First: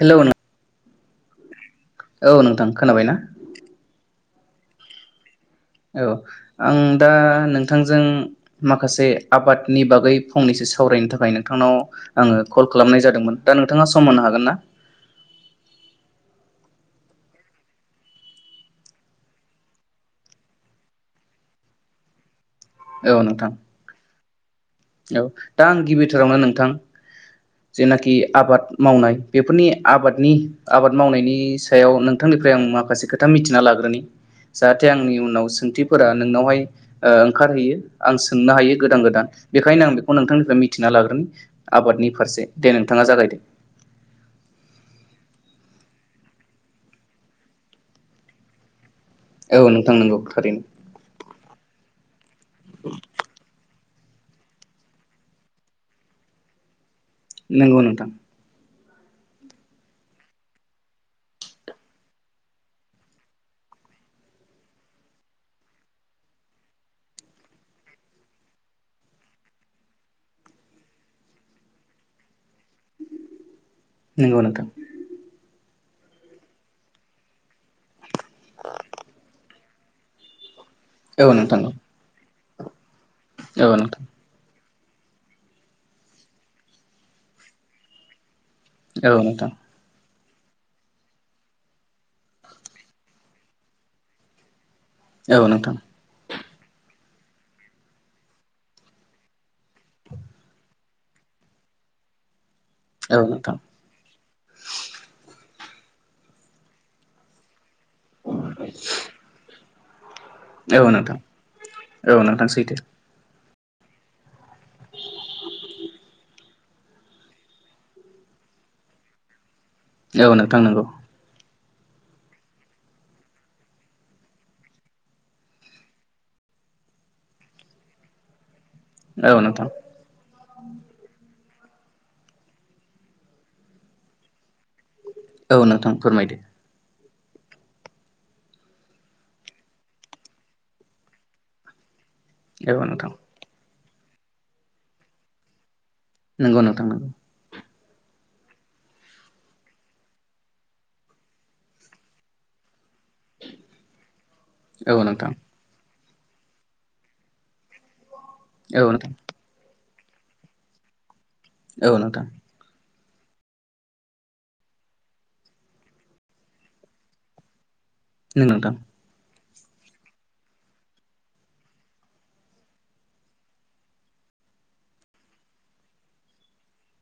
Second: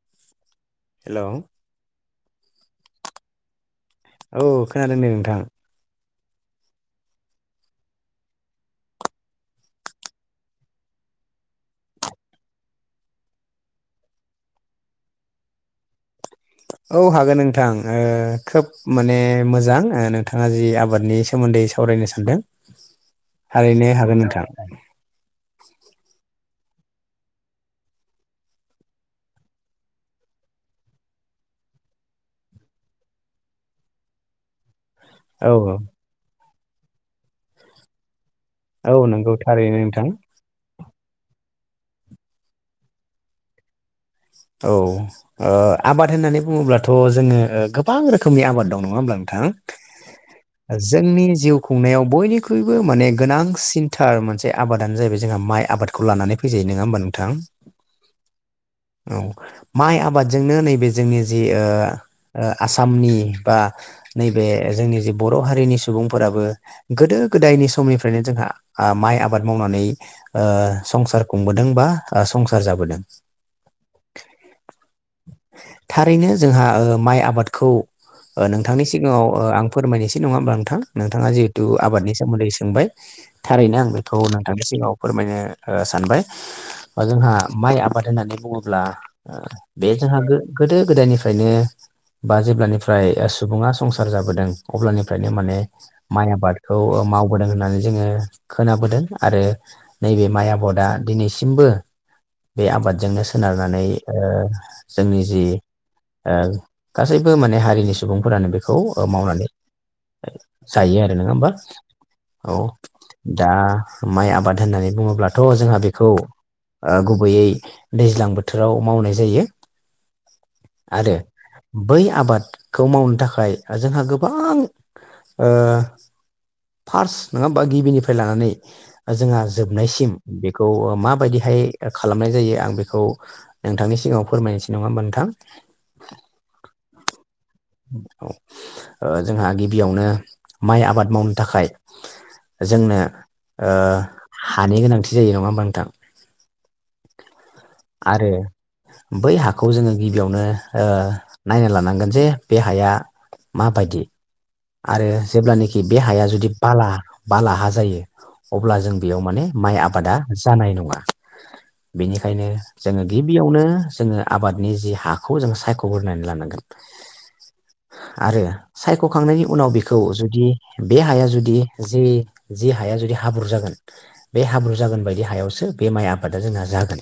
हेल' नो हेल' औ नोंथां खोनाबाय ना औ खोनादों दे नोंथां औ आं दा नोंथांजों माखासे आबादनि बागै फंनैसो सावरायनो थाखाय नोंथांनाव आङो कल खालामनाय जादोंमोन दा नोंथाङा सम होननो हागोन ना औ हागोन नोंथां खोब माने मोजां नोंथाङा जि आबादनि सोमोन्दै सावरायनो सानदों औ नोंथां थारैनो हागोन नोंथां औ दा आं गिबिथारावनो नोंथां जेनाखि आबाद मावनाय बेफोरनि आबादनि आबाद मावनायनि सायाव नोंथांनिफ्राय आं माखासे खोथा मिथिना लाग्रोनि जा जाहाथे आंनि उनाव औ सोंथिफोरा नोंनावहाय ओंखारहैयो आंसो सोंनो हायो औ गोदान गोदान नंगौ थारैनो बेखायनो आं नोंथां बेखौ नोंथांनिफ्राय मिथिदों मिथिना‌ लाग्रोनि आबादनि फारसे दे नोंथाङा जागायदों औ आबाद होननानै बुङोब्लाथ' जोङो गोबां रोखोमनि आबाद दं नङा होमब्ला औ नंगौ थारैनो नोंथां जोंनि जिउखौ खुंनायाव बयनिख्रुइबो माने गोनांसिनथार मोनसे आबादानो जाहैबाय जोंहा माइ आबादखौ लानानै फैजायो नङा होमबानो नंगौ नोंथां औ माइ आबादजोंनो नैबे जोंनि जि आसामनि बा नैबे जोंनि जि बर' हारिनि सुबुंफोराबो गोदो गोदायनि समनिफ्रायनो जोंहा माइ आबाद मावनानै संसार खुंबोदों बा संसार जाबोदों नोंगौ नोंथां थारैनो जोंहा माइ आबादखौ नोंथांनि सिगाङाव आं फोरमायनोसै नङा होनबा नोंथां औ नोंथाङा नोंथां जिहेथु आदनि सोमोन्दै सोंबाय औ थारैनो आं नोंथां बेखौ नोंथांनो औ फोरमायनो ओ सानबाय बा जोंहा माइ आबाद होननानै बुङो अब्ला औ नोंथां बे जोंहा गोदो गोदायनिफ्रायनो बा जेब्लानिफ्राय सुबुङा संसार जाबोदों अब्लानिफ्रायनो औ माने नोंथां माइ आबाद खौ मावबोदों होननानै जोङो खोनाबोदों आरो नैबे माइ आबादा दिनैसिमबो बे औ आबादजोंनो नोंथां सोनारनानै ओ जोंनि जि ओ गासैबो माने हारिनि सुबुंफोरानो बेखौ मावनानै औ जायो आरो नोंथां नोङा होमबा नोंथां औ सैथो दा माइ आबाद होननानै बुङोब्लाथ' जोंहा बेखौ ओ गुबैयै दैज्लां बोथोराव मावनाय जायो औ नोंथां नंगौ आरो बै आबादखौ मावनो थाखाय जोंहा गोबां ओ फार्स्ट नङा होमबा गिबिनिफ्राय लानानै औ जोंहा नोंथां जोबनायसिम बेखौ ओ माबायदिहाय खालामनाय जायो आं बे खौ नोंथांनि सिगाङाव फोरमायसै औ नोंथां फोरमायदो औ ओ जोंहा गिबियावनो माइ आबाद मावनो थाखाय औ जोंनो नोंथां ओ हानि गोनांथि जायो नङा होमबा नोंथां नोंगौ नोंथां नों आरो बै हाखौ जोङो गिबियावनो ओ नायना लानांगोन जे बे हाया माबायदि औ आरो नोंथां जेब्लानोखि बे हाया जुदि बाला बाला हा जायो अब्ला औ जों नोंथां बेयाव माने माइ आब बादा जानाय नङा औ नोंथां बेनिखायनो जोङो गिबियावनो जोङो आबादनि जि हाखौ जों सायख'ग्रोनानै लानांगोन आरो नोंथां सायख' नै उनाव बेखौ जुदि बे हाया जुदि जे जे हाया जुदि हाब्रु जागोन बे हाब्रु जागोन बायदि हायावसो बे माइ आबादा जोंहा जागोन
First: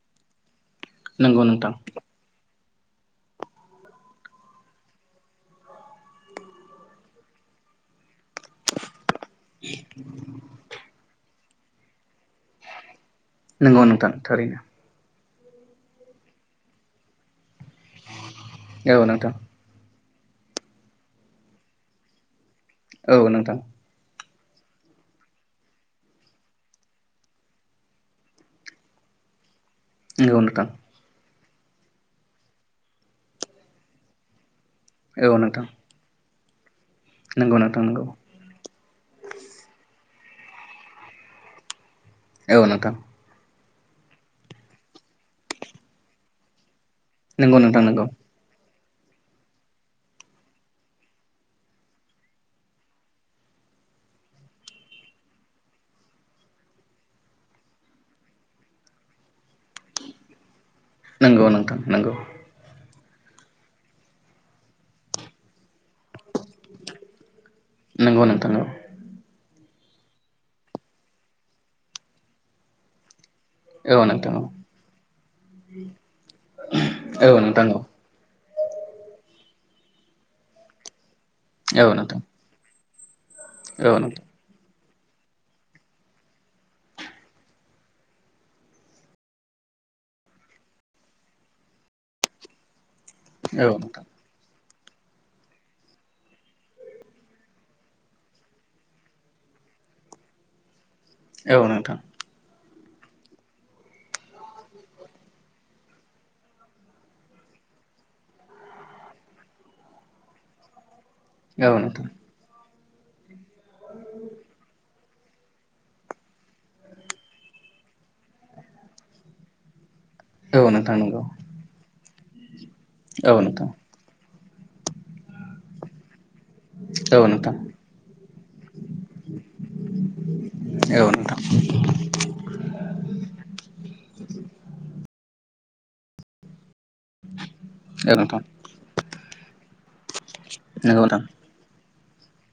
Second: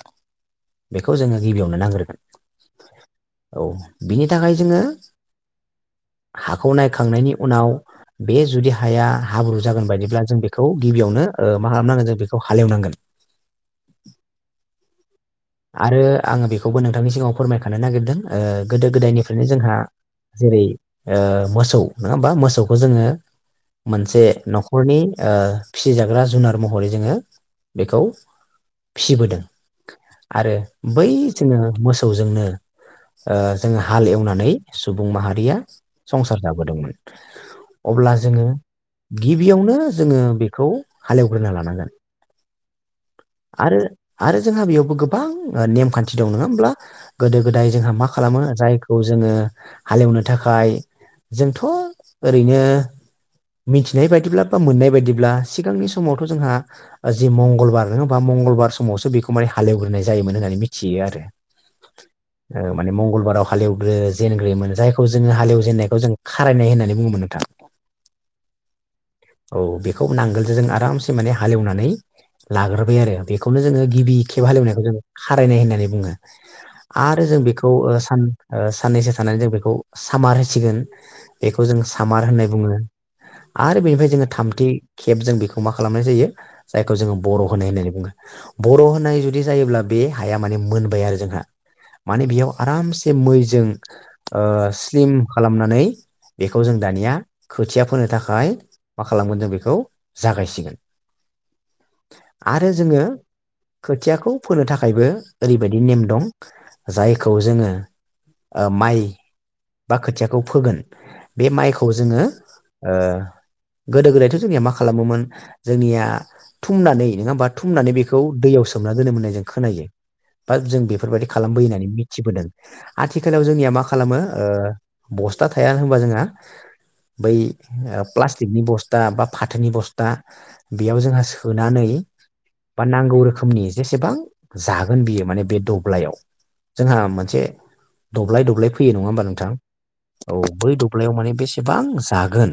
बेखौ जोङो नंगौ नोंथां गिबियावनो नांग्रोगोन औ बिनि थाखाय जोङो हाखौनाय खांनायनि उनाव बे जुदि हाया हाब्रु जागोन बायदिब्ला जों बेखौ गिबियावनो ओ मा खालामनांगोन जों बेखौ हालेवनांगोन। नंगौ नोंथां थारैनो आरो आङो बेखौबो नोंथांनि सिगाङाव फोरमायखा नो नागिरदों गोदो औ नोंथां गोदायनिफ्रायनो जोंहा जेरै ओ मोसौ ना होनबा मोसौ खौ जोङो औ नोंथां मोनसे न'खरनि ओ फिसिजाग्रा जुनार महरै जोङो बेखौ फिसिबोदों नंगौ आरो नोंथां बै जोङो मोसौजोंनो ओ जोङो हाल एवनानै सुबुं औ माहारिया नोंथां संसार बोदोंमोन नंगौ नोंथां नंगौ अब्ला जोङो गिबियावनो जोङो बेखौ हालेवग्रोना लानांगोन औ नोंथां आरो-आरो जोंहा बेयावबो गोबां नेमखान्थि दं नङा होमब्ला गोदो नंगौ गोदाय नोंथां जोंहा नंगौ मा खालामो जाय खौ जोङो हालेवनो थाखाय जोंथ' ओरैनो मिथिनाय बायदिब्ला बा मोननाय बायदिब्ला सिगांनि समावथ' जोंहा जि मंगलबार नङा होमबा मंगलबार समावसो बेखौ माने हालेवग्रोनाय जायोमोन होननानै मिथि नंगौ नोंथां नंगौ माने मंगलबाराव हालएवग्रो जेनग्रोयोमोन जायखौ जोङो हालेव जेननायखौ जों खारायनाय होननानै बुङोमोन नोंथां नंगौ नोंथां औ बेखौ नांगोलजों जों आरामसे माने हालेवनानै लाग्रोबाय आरो बे खौनो जोङो औ गिबि नोंथां खेब औ हालेवनायखौ जों खारायनाय होननानै बुङो आरो औ जों नोंथां बेखौ औ ओ सान-ओ साननैसो थानानै जों बे खौ सामार होसिगोन बेखौ औ जों नोंथां सामार होननाय बुङो। आरो औ बेनिफ्राय नोंथां जोङो थामथि खेब जों बेखौ मा खालामनाय जायो जायखौ जोङो बर' होनाय होननानै बुङो बर' होनाय जुदि जायोब्ला बे हाया माने मोनबाय आरो जोंहा माने बेयाव आरामस से औ मैजों नोंथां ओ स्लिम खालामनानै बेखौ जों दानिया खोथिया फोनो थाखाय मा खालामगोन जों बेखौ जागायसिगोन। औ नोंथां। आरो जोङो खोथियाखौ फोनो थाखायबो ओरैबायदि नेम दं जायखौ जोङो ओ माइ बा खोथियाखौ फोगोन बे औ माइखौ नोंथां जोङो ओ गोदो गोदायथ' जोंनिया मा खालामोमोन जोंनिया थुमनानै नङा होमबा थुमनानै बेखौ दैयाव सोमना दोनोमोन होनाय जों खोनायो। बा औ जों नोंथां नंगौ बेफोरबायदि खालामबोयो होननानै [unintelligible] मिथिबोदों। औ आथिखालाव नोंथां जोंनिया मा खालामो बस्था थाया होनबा जोंहा औ बै नोंथां ओ प्लास्टिकनि बस्था बा फाथोनि बस्था बेयाव औ जोंहा नोंथां सोनानै बा नांगौ रोखोमनि जेसेबां जागोन बियो माने बे दब्लायाव जोंहा मोनसे औ नोंथां दब्लाय दब्लाय फैयो नङा होमबा? नोंथां औ बै नंगौ दब्लायाव नोंथां माने बेसेबां जागोन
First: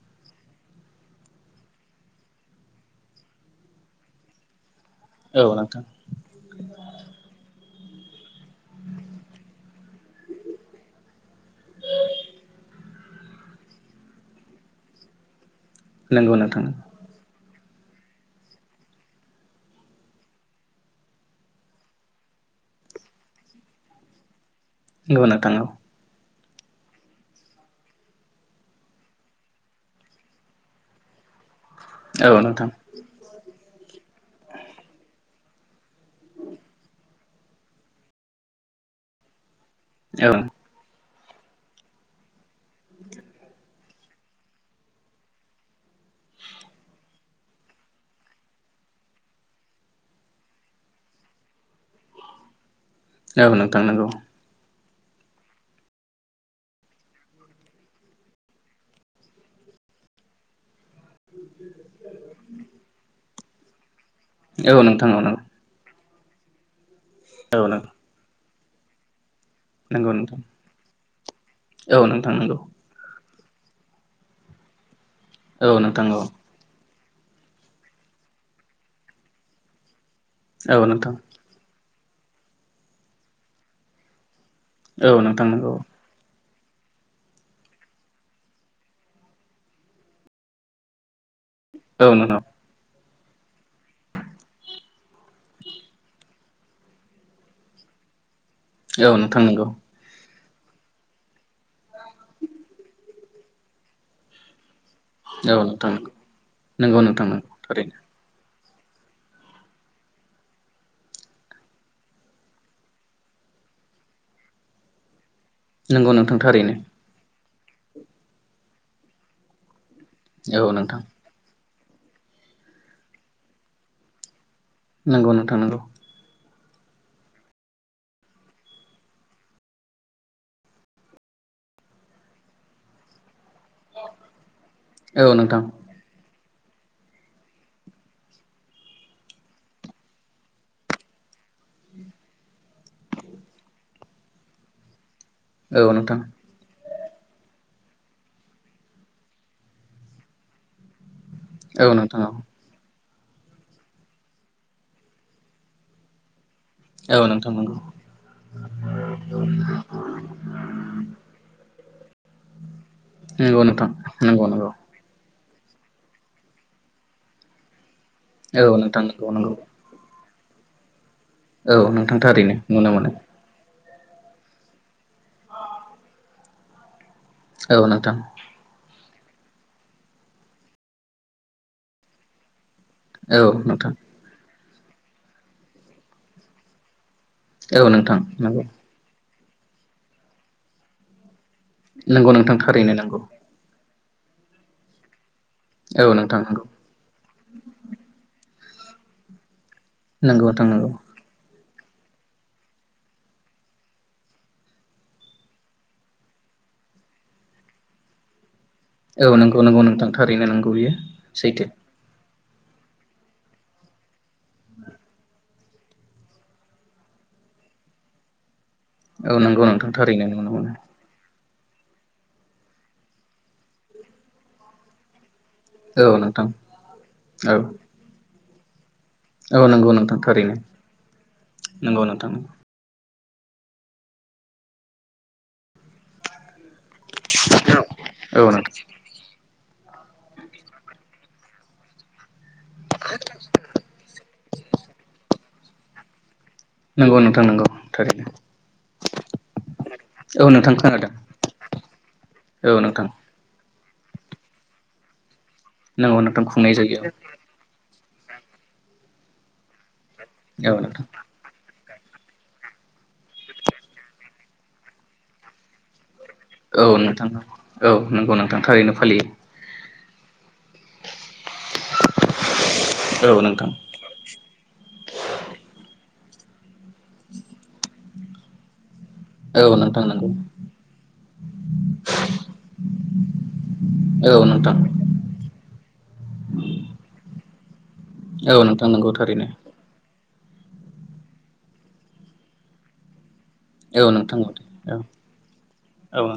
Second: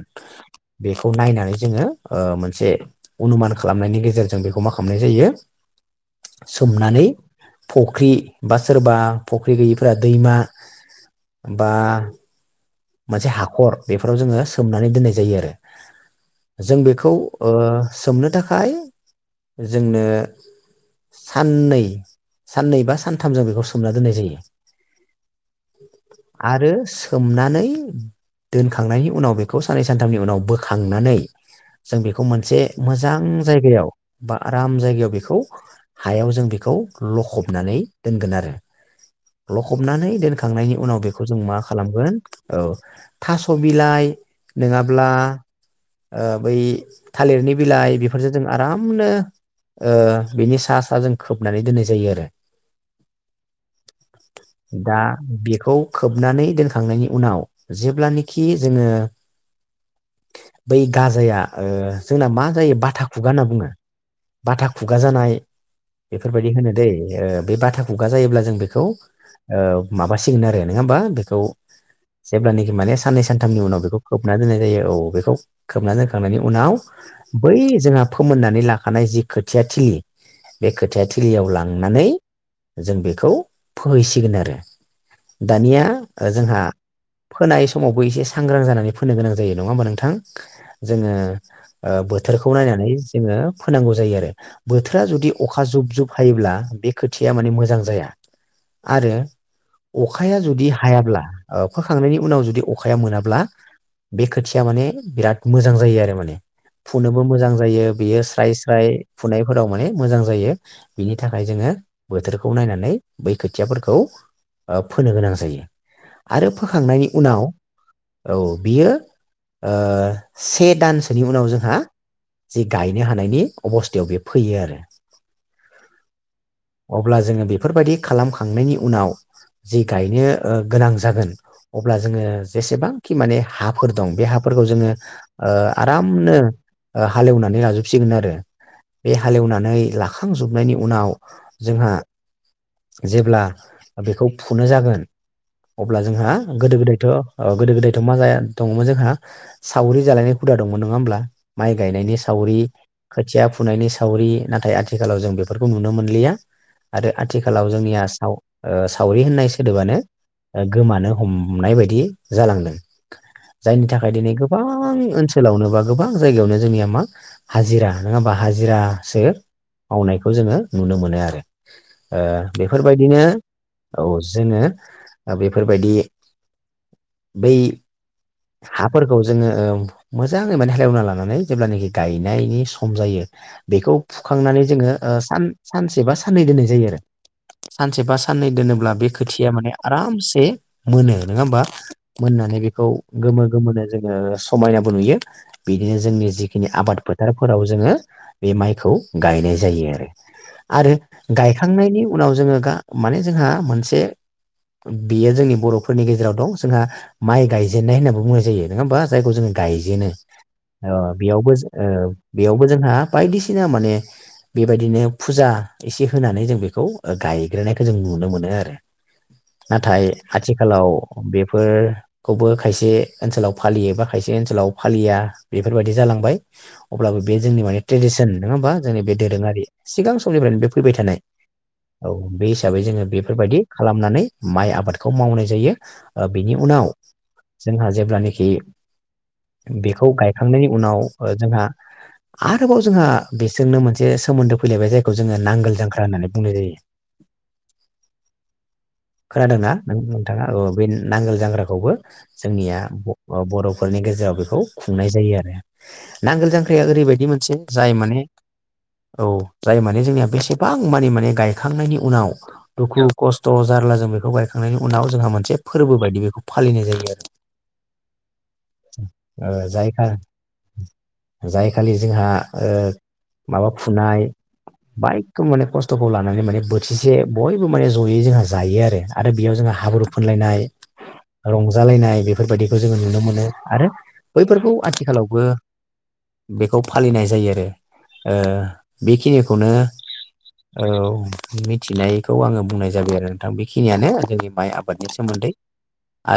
बेखौ नायनानै जोङो ओ मोनसे अनुमान खालामनायनि गेजेरजों बेखौ मा खमनाय जायो औ नोंथां सोमनानै फख्रि बा सोरबा फख्रि गैयिफोरा दैमा बा मोनसे हाखर बेफोराव जोङो सोमनानै दोननाय जायो आरो जों नंगौ बेखौ ओ सोमनो थाखाय जोंनो साननै साननै बा सानथाम जों बेखौ सोमना दोननाय जायो। [unintelligible] नोंथां औ आरो सोमनानै दोनखांनायनि उनाव बेखौ साननै सानथामनि उनाव बोखांनानै जों बेखौ औ मोनसे नोंथां मोजां जागायाव बा आराम जायगायाव बेखौ हायाव जों बेखौ लखबनानै दोनगोन आरो लखबनानै औ दोनखांनायनि उनाव बे बेखौ जों मा खालामगोन औ थास' बिलाइ नोङाब्ला ओ बै थालिरनि बिलाइ बेफोरजों जों आरामनो ओ बिनि सा सा जों खोबनानै दोननाय जायो आरो औ नोंथां नंगौ दा बेखौ खोबनानै दोनखांनायनि उनाव जेब्लानेखि जोङो बै गाजाया जोंना मा जायो बाथा खुगा होनना बुङो। बाथा औ खुगा नोंथां औ जानाय नों बेफोरबायदि होनो दै इयो बे औ नों बाथा खुगा जायोब्ला जों बेख खौ ओ नंगौ नोंथां माबासिगोन आरो नोङा होमबा बेख खौ औ नोंथां नंगौ जेब्लानोखि माने साननैसो सानथामनि उनाव बेखौ खोबना दोननाय जायो औ बेख खौ औ खोबना नोंथां दोखांनायनि औ उनाव बै जोंहा फोमोननानै लाखानाय जि खोथिया थिलि बे औ खोथाया नोंथां थिलियाव लां नानै जों बेखौ फोहैसिगोन आरो औ नोंथां नंगौ दानिया ओ जोंहा [unintelligible] फोनाय समावबो एसे सांग्रां जानानै फोनो गोनां जायो नङा होमबा नोंथां जोङो ओ‌ औ नोंथां बोथोरखौ नायनानै [unintelligible] फोनांगौ जायो आरो बोथोरा जुदि अखा जुब जुब हायोब्ला बे खोथिया माने मोजां जाया औ नोंथां नंगौ खाया जुदि हायाब्ला औ फोखांनायनि उनाव जुदि अखाया मोनाब्ला बे खोथिया माने बिराद औ मोजां नोंथां जायो आरो माने नंगौ फुनोबो नोंथां नंगौ मोजां जायो थारैनो बेयो स्राइज फ्राय फुनायफोराव माने मोजां जायो बिनि थाखाय जोङो बोथोरखौ नायनानै बै खोथियाफोरखौ ओ फोनो गोनां जायो नंगौ नोंथां आरो थारैनो फोखांनायनि उनाव औ बियो ओ औ से नोंथां दानसोनि उनाव जोंहा जि गायनो हानायनि अबस्थायाव बे फै नंगौ नोंथां नंगौ अब्ला जोङो बेफोरबायदि खालामखांनायनि उनाव जि गायनो ओ गोनां जागोन अब्ला जोङो जेसेबांखि माने हाफोर दं बे हाफोरखौ जोङो औ ओ नोंथां आरामनो ओ हालेवनानै लाजोबसिगोन आरो बे हालेवनानै लाखांजुबनायनि उनाव जोंहा जेब्ला बेखौ फुनो जागोन औ अब्ला नोंथां जोंहा गोदो गोदाय थ' ओ गोदो- गोदायथ' मालाया दङ'मोन जोंहा सावरि जालानाय हुदा दंमोन नङा होमब्ला माइ औ गायनायनि नोंथां सावरि खोथिया फुनायनि सावरि नाथाय आथिखालाव जों बेफोरखौ नुनो मोन लिया आरो औ नोंथां आथिखालाव नंगौ जोंनिया साव ओ सावरि होननाय सोदोबानो गोमानो हमनाय बायदि जालांदों नंगौ जायनि नोंथां थाखाय दिनै नंगौ गोबां नंगौ ओनसोल ओनसोलावनो बा गोबां जायगायावनो जोंनिया मा हाजिरा नङा होमबा औ नोंथां हाजिरासो नंगौ नंगौ मावनायखौ नोंथां खौ जोङो नुनो मोनो आरो औ नोंथां ओ थारैनो नुनो मोनो बेफोरबायदिनो औ जोङो ओ बेफोरबायदि औ नोंथां फोर जोङो मोजाङै माने हालेवना लानानै जेब्ला गायनायनि स जायो औ नोंथां बेखौ फुखांनानै जोङो सान सानसे बा साननै दोननाय जायो आरो औ सानसे बा नोंथां साननै नंगौ दोनोब्ला बे खोथिया माने आरामसे मोनो नङा होमबा नंगौ नोंथां मोननानै बेखौ थारैनो नंगौ गोमो गोमो जोङो समायनाबो नुयो बिदिनो औ जोंनि नोंथां नंगौ जिखिनि आबादफोर फोथारफोराव जोङो बे माइखौ गायनाय जायो आरो नोंगौ नोंथां नंगौ खांनायनि उनाव जोङो गा माने जोंहा मोनसे बियो जोंनि बर'फोरनि गेजेराव दं जोंहा माइ गायजेननाय होननाबो बुंनाय जायो नङा होमबा जायखौ औ जोङो नंगौ नंगौ नोंथां गायजेनो थारैनो नंगौ बियो बेयावबो सैथो बेयावबो जोंहा बायदिसिना माने बेबायदिनो फुजा एसे होनानै जों बेखौ गायग्रोनायखौ जों नुनो मोनो आरो औ नंगौ नोंथां नाथाय थारैनो नुनो मोनो आथिखालाव बे फोरखौबो खायसे ओनसोलाव फालियो बा खायसे ओनसोलाव फालिया बेफोरबायदि औ जालांबाय नोंथां अब्लाबो बे औ जोंनि माने ट्रेडिसन नाङा होमबा जोंनि बे दोरोङारि औ नंगौ सिगां नोंथां थारैनो समनिफ्रायनो बे फैबाय थानाय नंगौ औ नोंथां बे हिसाबै जोङो बे बेफोरबायदि खालामनानै माइ आबादखौ मावनाय जायो बिनि उनाव जोंहा औ जेब्लानाखि नोंथां बेखौ गायखांनायनि उनाव जोंहा आरोबाव जोंहा बिसोरनो मोनसे सोमोन्दो जोङो नांगोल जांख्रा होननानै बुंनाय जायो नंगौ नोंथां नंगौ थारैनो खोनादोंना नोंथाङा औ नोंथां बे खोनादों नांगोल जांग्राखौबो जोंनिया औ नोंथां बर' न'खफोरनि गेजेराव बेखौ खुंनाय जायो आरो नंगौ नोंथां नांगोल खुंनाय जांख्राया जायो ओरैबायदि मोनसे जाय माने औ जाय माने जोंनिया बेसेबां औ नोंथां मानि माने गायखांनायनि उनाव दुखु खस्थ' जारला जों बेखौ बायखांनायनि उनाव जोंहा मोनसे फोरबो बायदि बेखौ फालिनाय औ जायो नोंथां औ जाय खालि जोंहा औ माबा नोंथां फुनाय बाइकखौ माने खस्थ'खौ लानानै माने ब से ज'यै जोंहा जायो आरो आरो बेयाव औ जोङो नोंथां हाब्रु नंगौ फुनलायनाय रंज औ नोंथां दे अ औ नोंथां नंगौ थारैनो बेखिनिखौनो औ औ बेखिनियानो नोंथां जोंनि औ माइ औ आबादनि सोमोन्दै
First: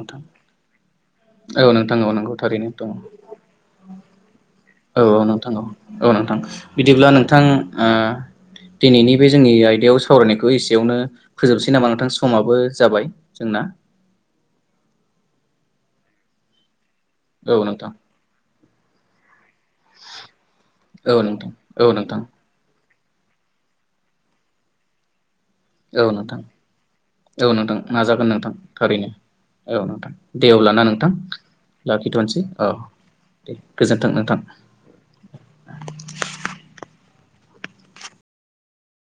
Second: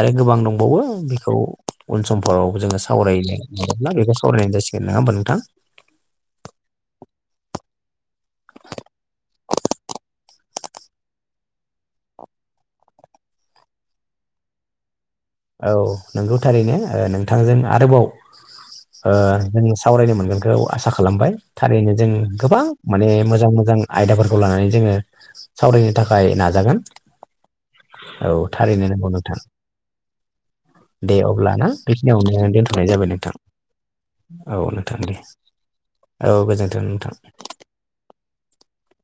आरो गोबां दंबावो बेखौ औ नोंथां उन औ नंगौ समफोराव थारैनो जोङो दङ सावरायनो मोनोब्ला बेखौ सावरायनाय जासिगोन नङा औ होमबा औ नोंथां औ नोंथां बिदिब्ला नोंथां दिनैनि बे जोंनि आयदायाव सावरायनायखौ एसेयावनो फोजोबसै नामा नोंथां समाबो जाबाय जोंना [inaudible] औ औ नोंथांजों नोंथां अ जों सावरायनो मोनगोनखौ आसा औ नोंथां औ नोंथां माने मोजां मोजां आयदाफोर औ नोंथां औ नोंथां नाजागोन औ नोंथां नंगौ थारैनो नोंथां औ नोंथां दे अब्लाना नोंथां दे अब्ला ना लाखिथ'नोसै बेखिनियावनो औ दोनथ'नाय दे गोजोन्थों नोंथां। जाबाय नोंथां